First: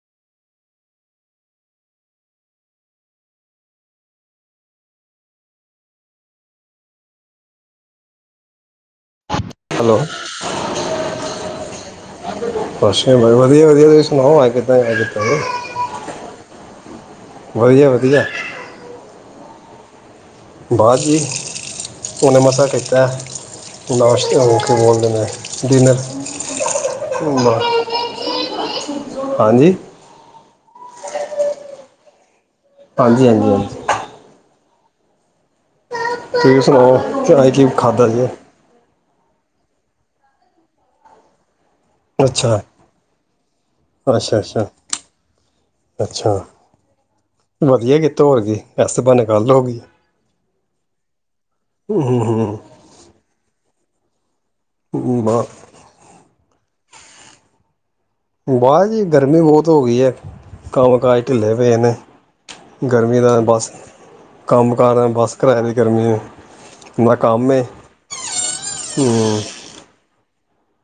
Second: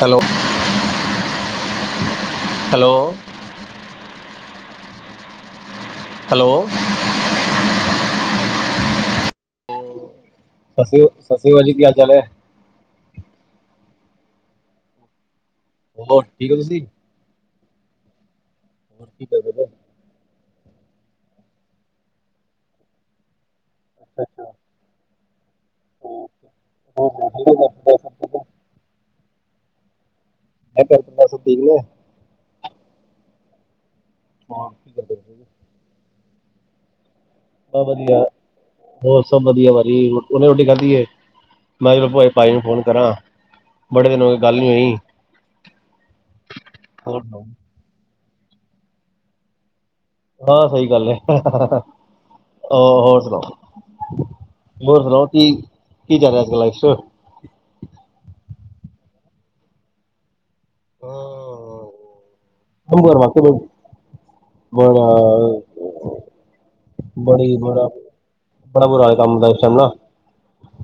Hello, hello. Hello, hello. ਸਤਿ ਸ਼੍ਰੀ ਸਤਿ ਸ਼੍ਰੀ ਅਕਾਲ ਜੀ ਕੀ ਹਾਲ ਚਾਲ ਹੈ ਬਸ ਬਾਈ ਵਧੀਆ-ਵਧੀਆ, ਤੁਸੀ? ਆਗਦਾ ਆ ਤਾਂ [unintelligible] ਹੋਰ ਔ ਠੀਕ ਤੁਸੀਂ? ਵਧੀਆ-ਵਧੀਆ। ਹੋਰ ਕੀ [unintelligible] ਬਾਅਦ ਜੀ ਹੁਣੇ ਮਸਾਂ ਕੀਤਾ। ਨਾਸ਼ਤੇ ਨੂੰ ਕੀ ਬੋਲਦੇ ਨੇ ਡਿਨਰ‌, ਹੋਰ ਮੈਂ ਘਰ ਪਰਿਵਾਰ ਹਾਂਜੀ। [unintelligible] ਹਾਂਜੀ-ਹਾਂਜੀ-ਹਾਂਜੀ। ਹਾਂ ਕੀ ਕਰਦੇ [inaudible] ਤੁਸੀਂ ਸੁਣਾਓ? ਚਾਏ ਚੀਵ ਸਭ ਖਾਧਾ ਵਧੀਆ ਸੀਗਾ। ਹੋਰ ਸਭ ਵਧੀਆ ਵਾਜੀ ਹੁਣੇ ਰੋਟੀ ਖਾਧੀ ਹੈ। ਮੈਂ ਕਿਹਾ ਚਲੋ ਭਾਜੀ ਅੱਛਾ ਨੂੰ ਫੋਨ ਕਰਾਂ ਬੜੇ ਦਿਨ ਹੋਏ ਅੱਛਾ ਗੱਲ ਅੱਛਾ ਨੀ ਹੋਈ ਹੋ। ਤੋਰ [unintelligible] ਸ ਬਾਨੇ ਗੱਲ ਹੋ ਗਈ। ਹਾਂ ਸਹੀ ਗੱਲ ਹੈ, ਹੂੰ ਹੂੰ ਔਰ ਸੁਣਾਓ? ਹੋਰ ਹੂੰ ਸੁਣਾਓ ਬਾ- ਕੀ ਕਿ ਚਲ ਰਿਹਾ ਅੱਜ-ਕਲ ਲਾਈਫ ਚ'? [inaudible] ਬਾਰ ਜੀ ਗਰਮੀ ਬਹੁਤ ਹੋ ਗਈ ਹੈ। ਕੰਮ ਕਾਜ ਢਿੱਲੇ ਪਏ ਨੇ। ਕੰਮ ਕਾਰ ਗਰਮੀ ਦਾ ਵਾਸਤੇ ਬੜਾ ਬਸ ਕੰਮ ਬੜਾ ਕਾਰ ਬੱਸ ਕਰਾਏ ਦੀ ਗਰਮੀ ਨੇ। ਨਾ ਕੰਮ ਬੜੀ ਏ ਬੁਰਾ ਬੜਾ ਬੁਰਾ ਹਾਲ ਹੈ ਕੰਮ‌‌ ਹੂੰ ਦਾ‌‌ ਇਸ ਟਾਈਮ ਨਾ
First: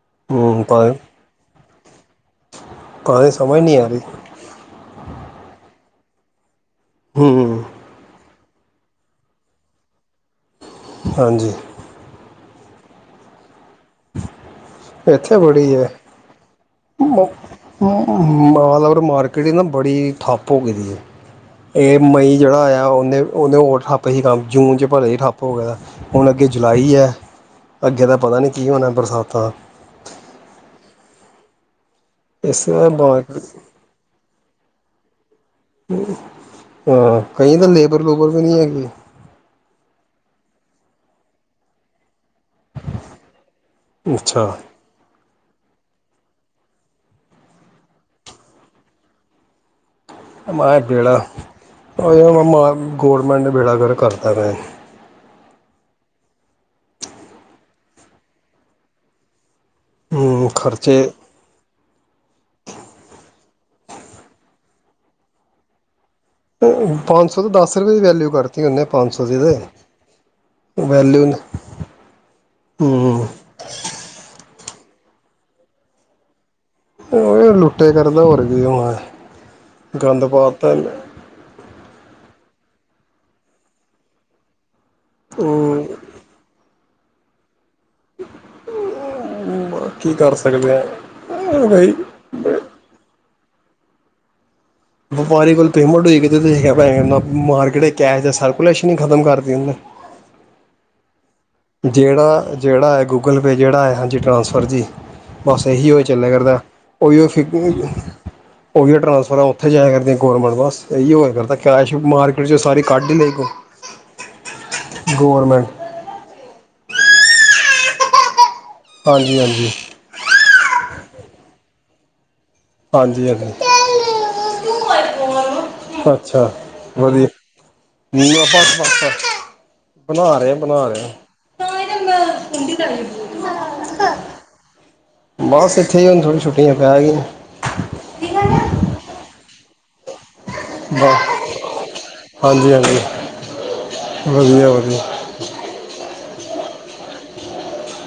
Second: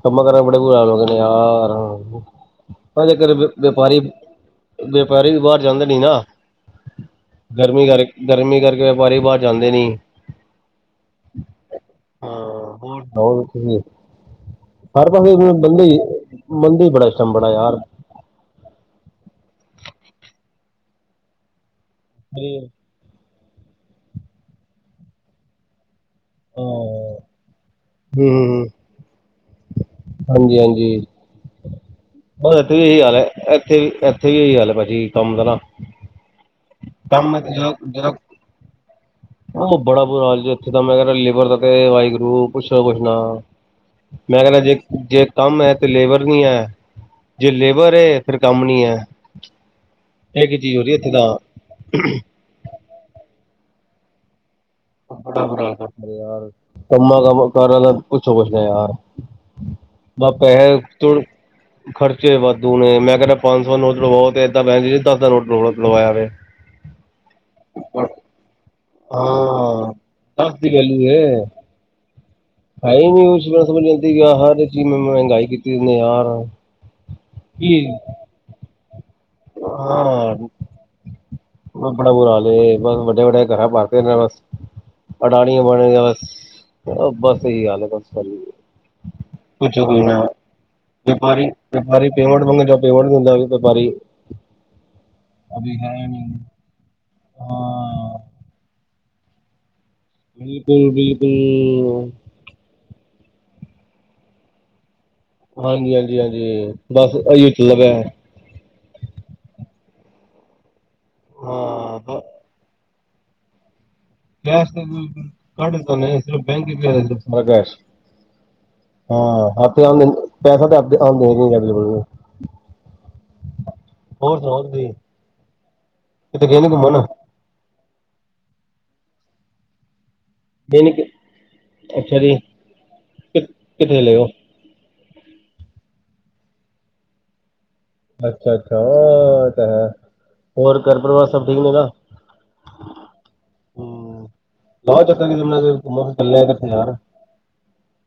ਕੰਮਾਂ ਕਾਰਾ ਦੇ ਬੜੇ ਹੂੰ ਬੁਰੇ ਹਾਲ ਭਾਵੇਂ ਹੋ ਗਏ ਨੇ ਯਾਰ ਹਾਂ ਹਾਂ। ਪਹਿਲੇ ਭਾਵੇਂ ਕਦੇ ਵਪ ਸਮਝ ਨਹੀਂ ਆ ਵਪਾਰੀ ਰਹੀ ਵਪਾਰੀ ਵੀ ਬਾਹਰ ਜਾਂਦੇ ਨੀ ਨਾ। ਹੂੰ ਗਰਮੀ ਕਰਕੇ। ਗਰਮੀ ਕਰਕੇ ਵਪਾਰੀ ਬਾਹਰ ਜਾਂਦੇ ਨੀ। ਹਾਂਜੀ। ਹਾਂ ਹੋਰ ਸੁਣਾਓ ਤੁਸੀਂ। ਹਰ ਪਾਸੇ ਇੱਥੇਂ ਬੜੀ ਬੰਦੇ ਹੈਂ। ਹੀ ਮੰਦੇ ਹੀ ਬੜਾ ਇਸ ਟਾਈਮ ਬੜਾ ਯਾਰ ਮਾਲਵਰ ਮਾਰਕੀਟ ਏਂ ਨਾ ਬੜੀ। ਠੱਪ ਹੋ ਗਈ ਦੀ ਏ। ਇਹ ਮਈ ਜਿਹੜਾ ਆਇਆਂ ਉਹਨੇ। ਉਦੋਂ ਉਹ ਠੱਪ ਸੀ ਹੀ ਕੰਮ, ਜੂਨ ਚ ਪਰ ਇਹ ਠੱਪ ਹੋ ਗਿਆ। ਹੁਣ ਅੱਗੇ ਜੁਲਾਈ ਐਂ, ਹੂੰ ਅੱਗੇ ਤਾਂ ਪਤਾਂ ਨੀਂ ਕੀ ਹੋਣਾਂ ਬਰਸਾਤਾਂ। ਹਾਂਜੀ-ਹਾਂਜੀ। ਇਸ ਇੱਥੇ ਵੀ ਇਹੀ ਹਾਲ ਐਂ, ਮਾਰਕੀਟ ਇੱਥੇ ਵੀ ਇੱਥੇ ਵੀ ਇਹੀ ਹਾਲ ਐਂ ਭਾਜੀ। ਕੰਮ ਕਰਾਂ। ਹਾਂ ਕਈ ਤਾਂ ਲੇਬਰ ਜਿਹੜਾ ਲੂਬਰ ਵੀ ਨੀਂ ਹੈਗੀ। ਕੁਛ ਤਾਂ ਮੈਂ ਕਿਹਾ ਲੇਬਰ ਦਾ ਪਵੇ ਵਾਹਿਗੁਰੂ ਕੁਛ ਨਾ ਕੁਛ ਨਾ। ਅੱਛਾ ਮੈਂ ਕਹਿੰਦਾਂ ਜੇ, ਜੇ ਕੰਮ ਹੈਂ ਤੇ ਲੇਬਰ। ਨੀ ਐਂ, ਜੇ ਲੇਬਰ ਹੈ ਫਿਰ ਕੰਮ ਨੀ ਹੈ। ਮਾਏ ਬੇਹੜਾ, ਉਹ ਗੋਰਮੈਂਨਟ ਨੇਂ ਬੇਹੜਾ ਕਰਕ ਕਰਤਾ ਪਿਆ। ਉਹ ਯਾਰ ਕੰਮਾਂ ਕੰਮ ਕਾਰਾ ਦਾ ਪੁੱਛੋ ਕੁਛ ਨਾ ਯਾਰ। ਬਾਹ ਹੂੰ ਪੈਸੇ ਖਰਚੇ ਤੁੜਨ ਖ਼ਰਚੇ ਵਾਧੂ ਨੇਂ ਮੈਂ ਕਹਿੰਦਾਂ ਪੰਜ ਸੌ ਨੋਟ ਲਵੋ ਤੇ ਏਦਾਂ ਪੈਦਾ ਜਿੰਦਾਂ ਦੱਸ ਦਾ ਨੋਟ ਲਵਾਇਆ ਪਿਆ। ਪੰਜ ਸੌ ਤੋਂ ਦਸ ਰੁਪਏ ਦੀ ਵੈਲਿਊ ਕਰਤੀ ਉਹਨੇ। ਪੰਜ ਸੌ ਦੀ ਤੇ, ਹਾਂ ਦਸ ਦੀ ਵੈਲੂ ਏ ਵੈਲਿਊ ਨੀ। ਹੈ ਨੀ ਕੁਛ [unintelligible] ਗਿਆ ਹੈ ਤੇ। ਜਿਵੇਂ ਮਹਿਗਾਈ ਕੀਤੀ ਏਨੇ ਯਾਰ। ਉਹ ਕੀ ਲੁੱਟੇ ਕਰਦਾਂ, ਹੋਰ ਕੀ ਹੋਣਾਂ, ਗੰਦ ਪਾ ਤਾਂ ਇਹਨੇ। ਬਸ ਬੜਾ ਬੁਰਾ ਹਾਲ ਐਂ, ਬਸ ਵੱਡੇ ਵੱਡੇ ਘਰ ਭਰਦੇ ਨੇਂ ਬਸ। ਅਟਾਣੀਆਂ ਹੂੰ ਬਾਣੀਆਂ ਬਸ। ਉਹ ਬਸ ਇਹੀ ਹਾਲ ਐਂ। ਕੀ ਕਰ ਸਕਦੇ ਆ ਬਈ ਵਪਾਰੀ ਪੇਮੈਨਟ ਮੰਗਦਾਂ, ਪੇਮੈਨਟ ਨੀਂ ਦਿੰਦਾ ਬਈ। ਵਪਾਰੀ। ਵਪਾਰੀ ਕੋਲ ਪੇਮੈਂਟ ਹੋਈ ਗੀ ਤੇ ਮੈਂ ਕੀ ਕਿਹਾਂ ਨਾਂ ਮਾਰਕਿਟ ਹਾਂ ਕੈਸ਼ ਦਾ ਸਰਕੂਲੇਸ਼ਨ ਹੀ ਖ਼ਤਮ ਕਰ [inaudible] [inaudible] ਜਿਹੜਾ ਜਿਹੜਾ ਹੈ ਗੂਗਲ ਪੇ ਜਿਹੜਾ ਹੈ ਹਾਂਜੀ ਟਰਾਂਸਫਰ ਜੀ। ਬਸ ਇਹੀ ਹਾਂਜੀ, ਉਹ ਹਾਂਜੀ, ਚੱਲਿਆ ਕਰਦਾ ਹਾਂਜੀ, ਬਸ ਉਹੀਓ ਫਿ ਅਹੀਓ ਚੱਲ ਰਿਹਾ। ਉਹੀ ਟਰਾਂਸਫਰ ਹੈ ਉੱਥੇ ਜਾ ਕਰਦੀਆਂ ਗੌਰਮੈਂਟ ਬਸ, ਇਹੀਓ ਹੋਇਆ ਕਰਦਾ ਕੈਸ਼ ਹਾਂ ਮਾਰਕੀਟ ਚੋ ਸਾਰੀ ਕੱਡ ਈ ਲੀ [unintelligible] [unintelligible] ਕੈਸ਼ ਹਾਂ ਹਾਂਜੀ ਹਾਂਜੀ ਹਫਤੇ [unintelligible] ਆਂਦੇ ਹੈਗੇ ਹਾਂਜੀ ਹਾਂਜੀ ਹੋਰ ਸੁਣਾਓ ਤੁਸੀਂ ਕਿਤੇ ਅੱਛਾ ਗਏ ਨੀ ਘੁੰਮਣ ਵਧੀਆ [unintelligible] ਬਣਾ ਰਿਹਾ ਗਏ ਬਣਾ ਨੀ ਕਿ ਰਿਹਾ ਅੱਛਾ ਜੀ ਕਿ ਕਿੱਥੇ ਚਲੇ ਹੋ ਬਸ ਇੱਥੇ ਹੀ ਹੁਣ ਥੋੜ੍ਹੀ ਛੁੱਟੀਆਂ ਪੈ ਗਈ ਅੱਛਾ ਅੱਛਾ ਤਾਂ ਹੋਰ ਘਰ ਬ ਪਰਿਵਾਰ ਸਭ ਠੀਕ ਨੇਗਾ ਹਾਂਜੀ ਹਾਂਜੀ ਵਧੀਆ ਵਧੀਆ ਇਕੱਲੇ ਕਿੱਥੇ ਯਾਰ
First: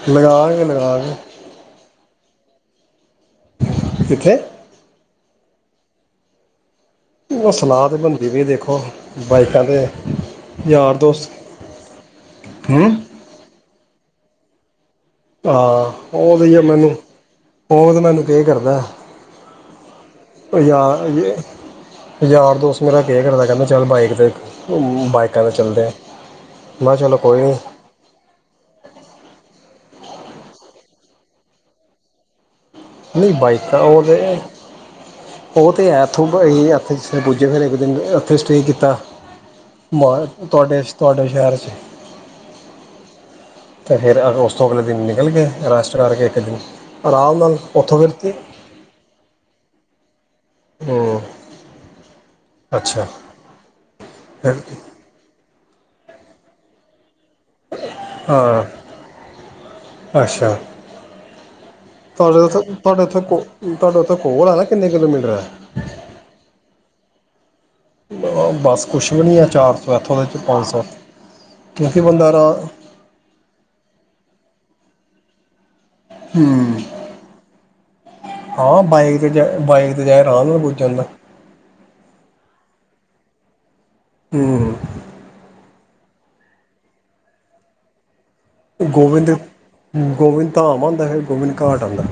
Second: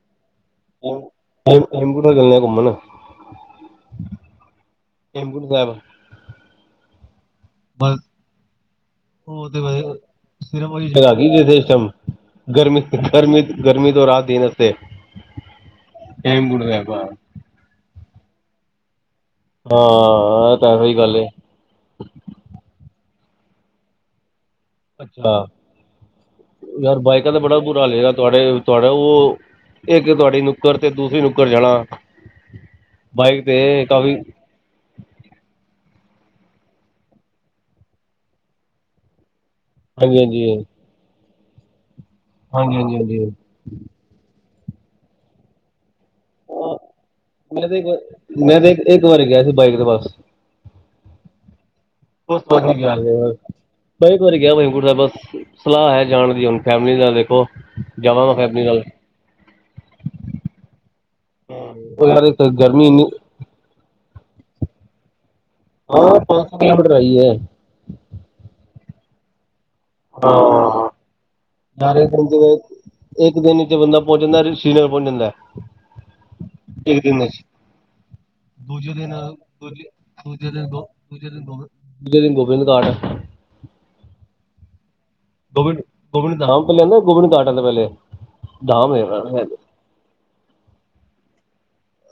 ਲਗਾਗੇ ਲਗਾ ਕੇ [unintelligible] ਚੱਲਦੇ ਹਾਂ ਘੁੰਮਣ ਕਿੱਥੇ ਹੇਮਕੁੰਟ ਸਾਹਿਬ ਸਲਾਹ ਬਸ ਤਾਂ ਬਣਦੀ ਪਈ ਦੇਖੋ ਉਹ ਬਾਈਕਾਂ 'ਤੇ [unintelligible] ਯਾਰ ਦੋਸਤ ਗਰਮੀ ਹੂੰ ਗਰਮੀ ਗਰਮੀ ਤੋਂ ਰਾਹਤ ਦੇਣ ਵਾਸਤੇ ਤੇ ਹਾਂ ਉਹ ਤੇ [unintelligible] ਮੈਨੂੰ ਉਹ ਤੇ ਮੈਨੂੰ ਪੇ ਕਰਦਾ ਹਾਂ, ਇਹ ਤਾਂ ਸਹੀ ਯਾਰ ਗੱਲ ਏ ਯਾਰ ਦੋਸਤ ਮੇਰਾ [unintelligible] ਕਹਿੰਦੇ ਚੱਲ ਬਾਈਕ ਤੇ ਅਮ, ਅੱਛਾ ਬਾਈਕਾਂ ਤੇ ਚੱਲਦੇ ਆ ਮੈਂ ਕਿਹਾ ਯਾਰ ਚਲੋ ਬਾਈਕਾਂ ਤੇ ਕੋਈ ਨਹੀਂ ਬੜਾ ਬੁਰਾ ਲੇਗਾ ਤੁਹਾਡੇ ਤੁਹਾਡਾ ਉਹ ਇੱਕ ਤੁਹਾਡੀ ਨੁੱਕਰ ਤੇ ਦੂਸਰੀ ਨੁੱਕਰ ਜਾਣਾ ਨਹੀਂ ਤੇ ਬਾਈਕ ਤਾਂ ਉਹ ਕਾਫੀ ਤੇ ਉਹ ਤੇ ਹੈ ਉੱਥੋਂ ਜ ਪੁੱਜੇ ਫਿਰ ਇੱਕ ਦਿਨ ਉੱਥੇ ਸਟੇਅ ਕੀਤਾ ਹਾਂਜੀ ਹਾਂਜੀ [unintelligible] ਤੁਹਾਡੇ ਤੁਹਾਡੇ [unintelligible] ਹਾਂਜੀ, ਹਾਂਜੀ ਹਾਂਜੀ ਹਾਂ ਉਹ ਅਗਲੇ ਦਿਨ ਨਿਕਲ ਗਏ ਰਸ਼ ਮੈਂ ਤੇ ਇੱਕ ਵ ਮੈਂ ਤੇ ਇੱਕ ਇੱਕ ਵਾਰ ਗਿਆ ਸੀ ਬਾਈਕ ਤੇ ਬਸ ਹੂੰ ਕਈ ਅੱਛਾ ਵਾਰੀ ਗਿਆ ਫਿਰ [unintelligible] ਬਸ ਸਲਾਹ ਹੈ ਜਾਣ ਦੀ ਹੁਣ ਫੈਮਿਲੀ ਨਾਲ ਦੇਖੋ ਜਾਵਾਂ ਗਾ ਫੈਮਿਲੀ ਹਾਂ ਨਾਲ ਅੱਛਾ ਉਹ ਯਾਰ ਉਥੇ ਗਰਮੀ ਇੰਨੀ ਉਥੇ ਕੋਲ ਆ ਨਾ ਕਿੰਨੇ ਕਿਲੋਮੀਟਰ ਐ ਹਾਂ [unintelligible] ਬਸ ਕੁਛ ਵੀ ਨਹੀਂ ਏ ਚਾਰ ਹਾਂ ਕਿਉਂਕਿ ਨਾਲੇ ਇੱਕ ਬੰਦਾ ਰਾ ਦਿਨ ਇੱਕ ਦਿਨ ਚ ਬੰਦਾ ਪਹੁੰਚ ਜਾਂਦਾ ਸ਼੍ਰੀਨਗਰ ਪਹੁੰਚ ਜਾਂਦਾ ਹੂੰ ਇੱਕ ਦਿਨ ਵਿੱਚ ਹਾਂ ਦੂਜੇ ਦਿਨ ਬਾਈਕ ਤੇ ਜਾ ਦੂ ਦੂਜੇ ਬਾਈਕ ਤੇ ਜਾਏ ਆਰਾਮ ਨਾਲ ਦਿਨ ਪੁੱਜ ਜਾਂਦਾ। ਦੂਜੇ ਦਿਨ ਗੋ ਦੂਜੇ ਦਿਨ ਗੋਬਿੰਦਗੜ੍ਹ ਹੂੰ ਗੋਬਿੰਦ ਗੋਬਿੰਦ ਧਾਮ ਪਹਿਲੇ ਆਦਾ ਗੋਬਿੰਦ ਦਾ ਘਾਟ ਆਂਦਾ ਪਹਿਲੇ ਧਾਮ ਹੈ ਗੋਬਿੰਦ ਗੋਬਿੰਦ ਧਾਮ ਆਂਦਾ ਫੇਰ ਗੋਬਿੰਦ ਘਾਟ ਆਂਦਾ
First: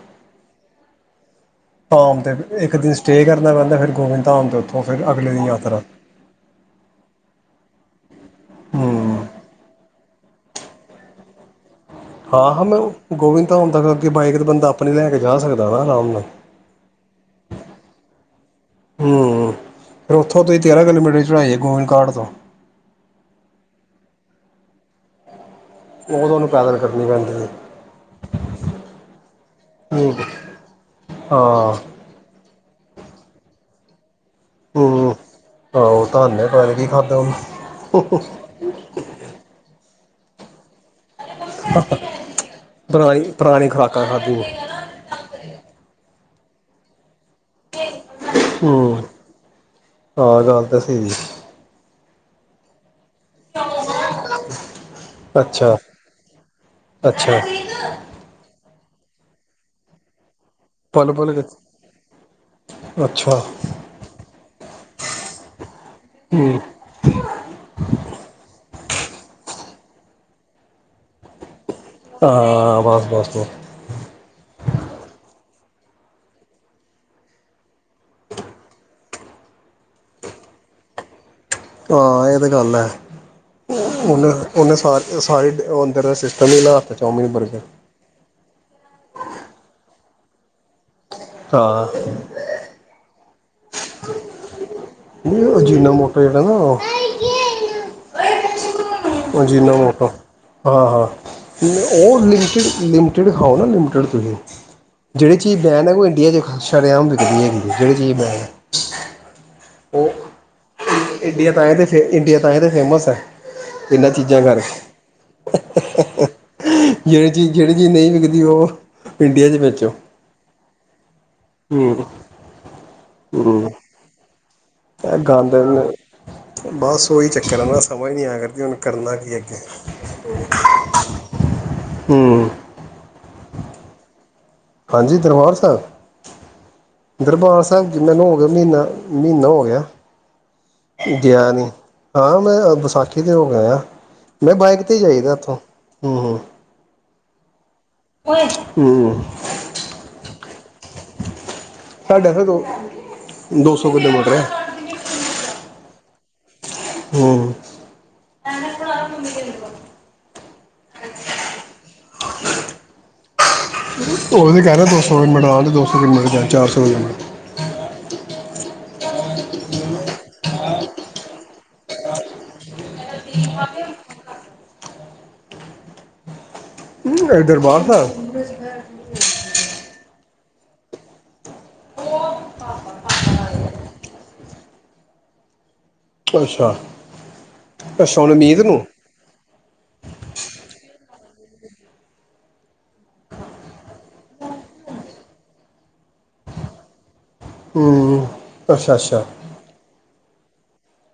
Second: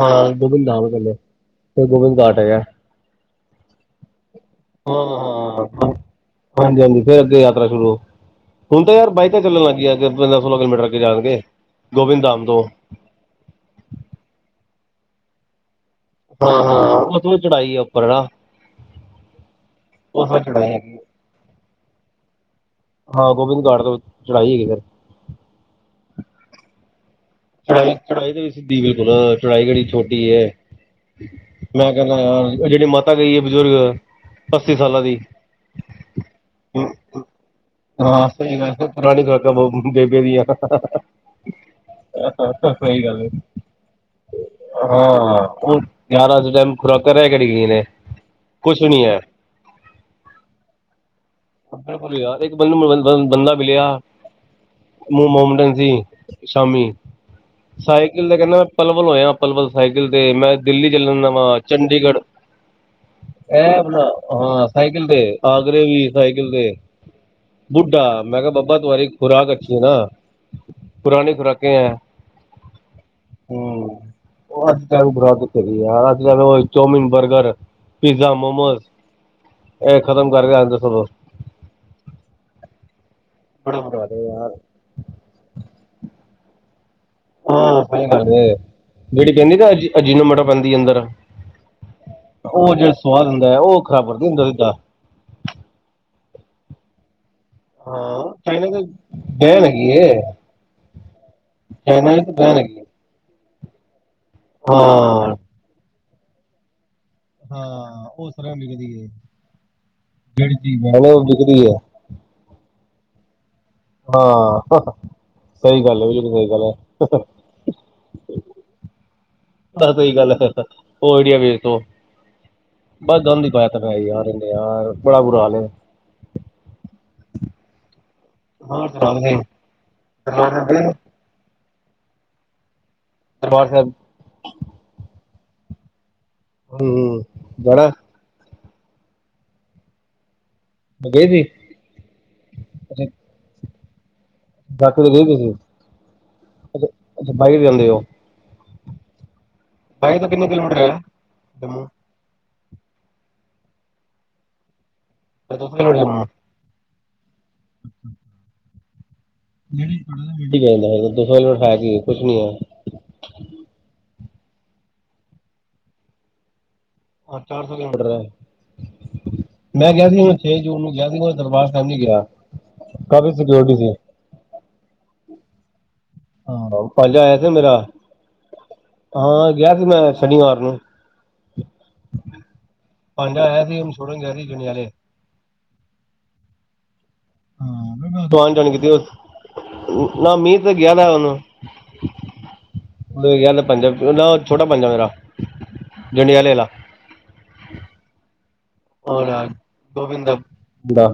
ਹਾਂ ਗੋਬਿੰਦ ਧਾਮ ਏ ਪਹਿਲੇ ਫਿਰ ਧਾਮ ਗੋਬਿੰਦ ਤੇ ਘਾਟ ਫਿਰ ਹੈਗਾ ਇੱਕ ਦਿਨ ਸਟੇਅ ਕਰਨਾ ਪੈਂਦਾ ਫਿਰ ਗੋਬਿੰਦ ਧਾਮ ਤੇ ਉੱਥੋਂ ਫਿਰ ਅਗਲੇ ਦਿਨ ਯਾਤਰਾ ਹਾਂਜੀ ਹਾਂਜੀ ਫਿਰ ਅੱਗੇ ਯਾਤਰਾ ਸ਼ੁਰੂ ਹੁਣ ਤਾਂ ਯਾਰ ਹੂੰ। ਬਾਈਕਾਂ ਚੱਲਣ ਲੱਗਈਆ ਪੰਦਰਾਂ ਸੋਲਾਂ ਕਿਲੋਮੀਟਰ ਅੱਗੇ ਜਾਣਗੇ ਗੋਬਿੰਦ ਧਾਮ ਹਾਂ ਤੋਂ ਹਾਂ ਮੈਂ ਉਹ ਗੋਵਿੰਦ ਧਾਮ ਤੱਕ ਅੱਗੇ ਬਾਈਕ ਤੇ ਬੰਦਾ ਆਪਾਂ ਨੂੰ ਲੈ ਕੇ ਜਾ ਸਕਦਾ ਨਾ ਨਾਲ ਹਾਂ ਹਾਂ [unintelligible] ਚੜਾਈ ਆ ਉੱਪਰ ਨਾ ਹੂੰ। ਫਿਰ ਉੱਥੋਂ ਤੁਸੀ ਤੇਰਾਂ ਕਿਲੋਮੀਟਰ ਦੀ ਚੜਾਈ ਏ ਗੋਵਿੰਦ ਘਾਟ ਤੋਂ ਹਾਂ ਗੋਬਿੰਦ ਘਾਟ ਤੋਂ ਚੜਾਈ ਹੈਗੀ ਫਿਰ ਉਹ ਤੁਹਾਨੂੰ ਪੈਦਲ ਕਰਨੀ ਪੈਂਦੀ ਏ। ਚੜਾਈ ਚੜਾਈ ਦੇ ਵੀ ਸਿੱਧੀ ਬਿਲਕੁਲ ਚੜਾਈ ਕਿਹੜੀ ਹਾਂ ਛੋਟੀ ਹੈ ਮੈਂ ਕਹਿੰਦਾ ਯਾਰ ਉਹ ਜਿਹੜੀ ਮਾਤਾ ਗਈ ਏ ਬਜ਼ੁਰਗ ਅੱਸੀ ਸਾਲਾਂ ਹੂੰ। ਦੀ ਆਹੋ ਧੰਨ ਏ ਪਤਾ ਨੀ ਕੀ ਖਾਧਾ ਉਹਨੇ ਹਾਂ ਸਹੀ ਗੱਲ ਫੇਰ ਪੁਰਾਣੀ ਖੁਰਾਕਾਂ ਬਹੁਤ ਬੇਬੇ ਦੀਆ ਸਹੀ ਗੱਲ ਪੁਰਾਣੀ ਏ ਪੁਰਾਣੀ ਖੁਰਾਕਾਂ ਖਾਧੀ। ਹਾਂ ਹੁਣ ਗਿਆਰਾਂ [unintelligible] [unintelligible] ਗਈ ਕੁਛ ਵੀ ਨੀ ਹੂੰ। ਐ ਹਾਂ ਗੱਲ ਤਾਂ ਸਹੀ ਜੀ। [unintelligible] ਬੰਦਾ ਮਿਲਿਆ ਮਮ ਮੋਮਡਨ ਅੱਛਾ ਸੀ ਸ਼ਾਮੀ ਅੱਛਾ ਸਾਈਕਲ ਦੇ ਕਹਨਾ ਪਲਵਲ ਹੋਇਆ ਪਲਵਲ ਸਾਈਕਲ ਤੇ ਮੈਂ ਦਿੱਲੀ ਪਲ ਚੱਲਣ ਪਲ ਨਵਾਂ ਚੰਡੀਗੜ੍ਹ ਅੱਛਾ ਇਹ ਆਪਣਾ ਹਾਂ ਸਾਈਕਲ ਤੇ ਆਗਰੇ ਵੀ ਸਾਈਕਲ ਹੂੰ ਤੇ ਬੁੱਢਾ ਮੈਂ ਕਿਹਾ ਬਾਬਾ ਬੱਸ ਓਹੀ ਖੁਰਾਕ ਅੱਛੀ ਹੈ ਨਾ ਪੁਰਾਣੀ ਖੁਰਾਕ। ਹਾਂ ਬਸ ਬਸ ਬਸ ਹੂਂ, ਉਹ ਅੱਜ ਕੱਲ ਅੱਜ ਕਲ ਉਹ ਚੋਮੀਣ, ਬਰਗਰ, ਪੀਜ਼ਾ, ਮੋਮੋਸ ਏ ਖਤਮ ਕਰ ਕੇ ਆਂਦੇ ਸਗੋਂ। ਹਾਂ ਇਹ ਤੇ ਗੱਲ ਹੈ। ਨ ਉਹਨੇ ਸ ਸਾਰੇ ਅੰਦਰ ਦਾ ਸਿਸਟਮ ਹੀਲਾ [unintelligible] ਜਿਹਨੂੰ ਮੋੜਾ ਪੈਂਦੀ ਹੈ ਅੰਦਰ। ਹਾਂ। ਉਹ ਜਿਹੜਾ ਸਵਾਦ ਹੁੰਦਾ ਉਹ ਖਰਾਬ ਕਰਦਾ ਅੰਦਰ ਸਿੱਧਾ। ਅਜੀਨਾ ਮੋਟਾ ਜਿਹੜਾ ਨਾ ਔ ਹਾਂ। ਅਜੀਨੋ ਮੋਟਾ ਹਾਂ-ਹਾਂ ਚਾਈਨਾ ਉਹ ਦੀ ਤਾਂ ਬੈਨ ਲਿਮਿਟਡ ਹੈਗੀ ਲਿਮਿਟਡ ਖਾਓ ਨਾ ਲਿਮਿਟਡ ਹਾਂ ਜਿਹੜੀ ਚੀਜ਼ ਬੈਨ ਹੈ ਉਹ ਇੰਡੀਆ ਚ ਸ਼ਰੇਆਮ ਵਿਕਦੀ ਹੈਗੀ ਜਿਹੜੀ ਹਾਂ ਚੀਜ਼ ਉਹ ਬੈਨ ਹੈ ਤਰ੍ਹਾਂ ਨਿਕਦੀ ਹੈ ਉਹ ਜਿੜੀ ਇੰਡੀਆ ਤਾਂ ਹੀ ਤੇ, ਇੰਡੀਆ ਤਏ ਤੇ ਫੇਮਸ ਹੈ। ਇਹਨਾਂ ਚੀਜ਼ਾਂ ਕਰ ਹਾਂ ਸਹੀ ਗੱਲ ਹੈ ਬਿਲਕੁਲ ਸਹੀ ਗੱਲ ਹੈ ਜਿਹੜੀ ਚੀਜ਼, ਜਿਹੜੀ ਚੀਜ਼, ਨਹੀਂ ਵਿਕਦੀ ਉਹ ਇੰਡੀਆ 'ਚ ਵੇਚੋ। ਸਹੀ ਗੱਲ ਹੈ। ਉਹ ਵਿਡੀਆ ਵੇਖ ਲੋ, ਹੂੰ ਬਸ ਗੰਦ ਹੂੰ ਪਾਇਆ ਦਾ ਯਾਰ ਇਹਨੇ ਯਾਰ ਇਹ ਬੜਾ ਬੁਰਾ ਹਾਲ ਗੰਦ ਇਹ ਬਸ ਉਹੀ ਚੱਕਰ ਹੈ ਨਾ ਸਮਝ ਨਹੀਂ ਆਇਆ ਕਰਦੀ, ਹੁਣ ਕਰਨਾ ਕੀ ਅੱਗੇ। ਹੂ ਬੱਸ ਹਾਂਜੀ ਦਰਬਾਰ ਸਾਹਿਬ। ਹੂੰ ਹੂੰ ਦਰਬਾਰ ਸਾਹਿਬ ਜਾਣਾ ਜੀ ਮੈਨੂੰ ਹੋ ਗਿਆ ਮਹੀਨਾ ਮਹੀਨਾ ਹੋ ਗਿਆ। ਗਏ ਸੀ ਗਿਆ ਨੀ ਹਾਂ ਮੈਂ ਅੱਛਾ ਵਿਸਾਖੀ ਤੇ ਹੋ ਆਇਆ। ਮੈਂ ਬਾਈਕ ਤੇ ਕਾਕੇ ਦੇ ਗਏ ਜਾਈਦਾ ਤੁਸੀਂ ਉੱਥੋਂ ਹੂੰ ਹੂੰ ਅੱਛਾ ਅੱਛਾ ਬਾਈਕ ਤੇ ਹੂੰ ਬਾਈਕ ਤੇ ਕਿੰਨੇ ਕਿਲੋਮੀਟਰ ਐ ਸਾਡਾ ਫਿਰ ਦੋ ਦੋ ਸੌ ਕਿਲੋਮੀਟਰ ਹੈ [inaudible] ਹੂੰ [unintelligible] ਕੁਛ ਨੀ ਹੋਇਆ ਓਹੀ ਕਹਿ ਰਿਹਾ ਦੋ ਸੌ [unintelligible] ਦੋ ਸੌ [unintelligible] ਚਾਰ ਸੌ ਕਿਟ ਚਾਰ ਸੌ ਕਿਲੋਮੀਟਰ ਮੈਂ ਗਿਆ ਸੀ ਸੀ ਛੇ ਜੂਨ ਨੂੰ ਗਿਆ ਸੀ ਦਰਬਾਰ ਸਾਹਿਬ ਨੀ ਗਿਆ ਕਾਫੀ ਸਿਓਰਟੀ ਸੀ ਹਾਂ ਬੋ ਭਾਣਜਾ ਆਇਆ ਸੀ ਇਧਰ ਮੇਰਾ ਬਾਹਰ ਦਾ ਹਾਂ ਗਿਆ ਸੀ ਮੈਂ ਸ਼ਨੀਵਾਰ ਮਾਰ ਨੂੰ ਭਾਣਜਾ ਆਇਆ ਸੀ ਉਹਨੂੰ ਛੋੜਨ ਗਿਆ ਸੀ ਜਨਿਆਲੇ ਅੱਛਾ ਅੱਛਾ ਉਹਨੇ ਆਣ ਮੀਤ ਜਾਣ ਨੂੰ ਕੀਤੀ ਬੱਸ ਮੀਤ ਤੇ ਗਿਆ ਦਾ ਉਹਨੂੰ ਓਹੀ ਗੱਲ ਛੋਟਾ ਭਾਣਜਾ ਮੇਰਾ ਜੰਡਿਆਲਾ ਵਾਲਾ ਹੂੰ ਅੱਛਾ ਅੱਛਾ ਔਰ ਗੋਬਿੰਦ ਦਾ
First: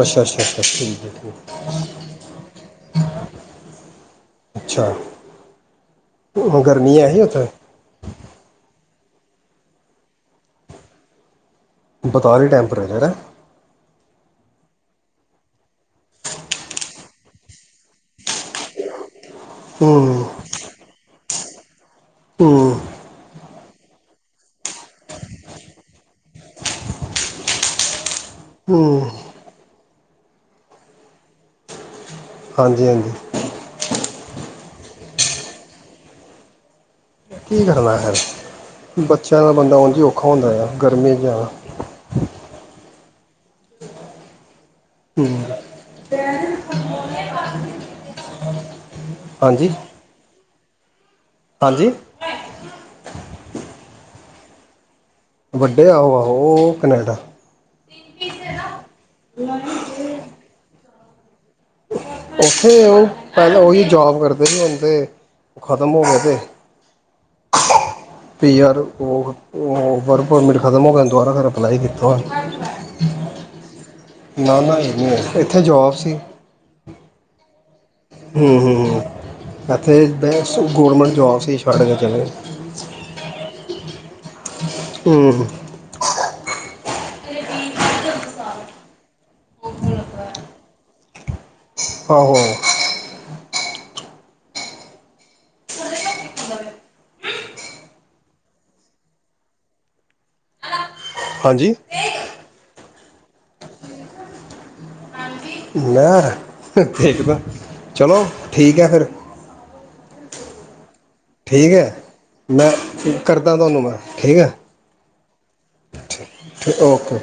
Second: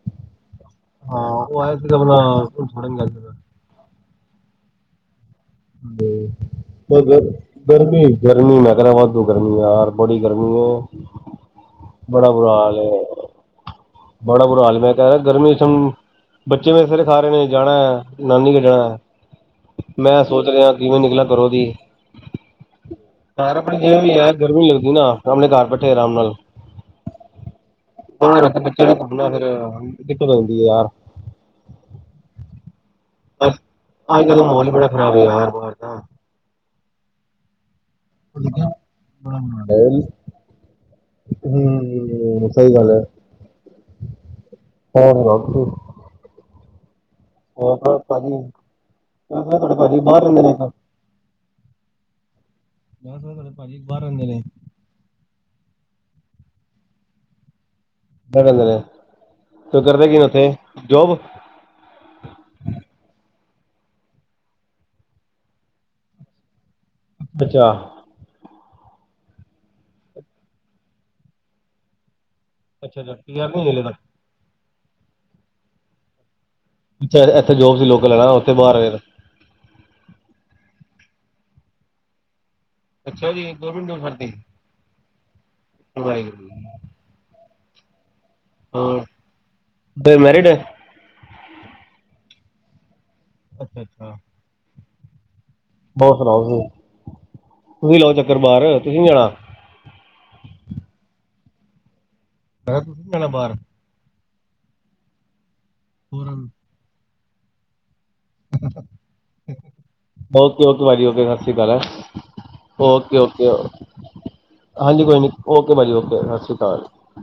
ਅੱਛਾ ਅੱਛਾ-ਅੱਛਾ ਠੀਕ ਹੈ ਉਹ ਆਇਆ ਸੀਗਾ ਆਪਣਾ ਉਹਨੂੰ ਛੋੜਨ ਗਿਆ ਸੀਗਾ। ਠੀਕ ਅੱਛਾ ਗਰਮੀ ਹੈ ਹੀ ਉੱਥੇ ਗਰਮੀ-ਗਰਮੀ ਮੈਂ ਕਹਿਣਾ ਵਾਧੂ ਗਰਮੀਆਂ ਯਾਰ ਬੜੀ ਗਰਮੀ ਹੈ ਬੜਾ ਬਤਾਲੀ ਬੁਰਾ ਹਾਲ ਟੈਂਪਰੇਚਰ ਹੈ ਬੜਾ ਬੁਰਾ ਹਾਲ ਮੈਂ ਕਹਿ ਰਿਹਾ ਗਰਮੀ ਵਿੱਚ ਥੋਨੂੰ ਬੱਚੇ ਮੇਰਾ ਸਿਰ ਖਾ ਰਹੇ ਨੇ ਜਾਣਾ ਹੈ ਨਾਨੀ ਕੇ ਜਾਣਾ ਹੈ ਮੈਂ ਹੂੰ ਸੋਚ ਰਿਹਾ ਕਿਵੇਂ ਨਿਕਲਾ ਘਰੋ ਦੀ ਹੂੰ ਆਪਣੀ ਜਿਵੇਂ ਹੈ ਗਰਮੀ ਨੀ ਲੱਗਦੀ ਨਾ ਆਪਣੇ ਘਰ ਬੈਠੇ ਆਰਾਮ ਨਾਲ [unintelligible] ਫੇਰ ਹੂੰ ਦਿੱਕਤ ਆਦੀ ਆ ਯਾਰ ਹਾਂਜੀ-ਹਾਂਜੀ ਅੱਜ ਕਲ੍ਹ ਦਾ ਮਾਹੌਲ ਹੀ ਬੜਾ ਖ਼ਰਾਬ ਹੋਗਿਆ ਬਾਹਰ ਤਾਂ [unintelligible] ਬੱਚਿਆਂ ਦਾ ਬੰਦਾ ਉੰਜ ਹੀ ਔਖਾ ਹੁੰਦਾ ਆ ਗਰਮੀ 'ਚ ਜਾਣਾ ਹੂੰ ਸਹੀ ਗੱਲ ਹੈ ਹੋਰ ਹੂੰ ਸੁਣਾਓ ਹੋਰ ਬਸ ਭਾਜੀ- ਹਾਂਜੀ [unintelligible] ਹਾਂਜੀ ਬਾਹਰ ਰਹਿੰਦੇ ਨੇ ਜੀ ਵੱਡੇ ਆ ਉਹ ਆਹੋ ਉਹ ਕਨੇਡਾ ਦਰ ਤੂੰ ਕਰਦਾ ਕੀ ਉੱਥੇ? ਜੋਬ? ਉੱਥੇ ਉਹ ਪਹਿਲਾਂ ਹੀ ਜਾਬ ਕਰਦੇ ਸੀ ਹੁਣ ਤੇ ਖਤਮ ਹੋ ਗਿਆ ਦੇ ਅੱਛਾ, ਯਾਰ ਵਰਕ ਪਰਮਿਟ ਖਤਮ ਹੋ ਗਿਆ ਦੁਬਾਰਾ ਫੇਰ ਅਪਲਾਈ ਕੀਤਾ ਹੋਇਆ। ਅੱਛਾ-ਅੱਛਾ ਪੀਆਰ ਨਹੀਂ ਹੈਗੇ ਹਜੇ। ਨਾ ਨਾ ਇਹ ਇੱਥੇ ਜੋਬ ਸੀ। ਇੱਥੇ ਜੋਬ ਸੀ ਲੋਕ, ਹੂੰ-ਹੂੰ, ਇੱਥੇ ਗੌਰਮੈਂਟ ਜੋ ਅਸੀਂ ਛੱਡ ਕੇ ਚਲੇ, ਅੱਛਾ ਜੀ ਦੋ ਮਿੰਟ ਖੜਜੋ, ਤੇ, ਹੂੰ, [unintelligible] ਹੋਰ ਤੇ ਮੈਰਿਡ ਐ? [unintelligible] ਅੱਛਾ, ਅੱਛਾ, ਹੋ ਸੁਣਾਓ ਤੁਸੀਂ ਤੁਸੀਂ ਲਾਓ ਚੱਕਰ ਬਾਹਰ ਤੁਸੀਂ ਜਾਣਾ? ਹਾਂਜੀ, ਮੈਂ ਕਿਹਾ ਤੁਸੀਂ ਨਹੀਂ ਆਣਾ ਬਾਹਰ ਮੈਂ, ਵੇਖਦਾ, ਚਲੋ ਠੀਕ ਹੈ ਫਿਰ ਓਕੇ ਓਕੇ ਭਾਜੀ ਓਕੇ ਸਤਿ ਸ਼੍ਰੀ ਅਕਾਲ ਠੀਕ ਹੈਂ ਹੈ ਮੈਂ ਓਕੇ ਓਕੇ ਕਰਦਾ ਤੁਹਾਨੂੰ ਮੈਂ ਠੀਕ ਹੈ ਹਾਂਜੀ ਕੋਈ ਨਹੀਂ ਓਕੇ ਭਾਜੀ ਓਕੇ ਸਤਿ ਸ਼੍ਰੀ ਅਕਾਲ ਓਕੇ,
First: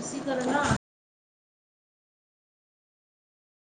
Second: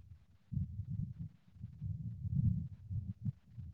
ਤੁਸੀਂ ਕਰਨਾ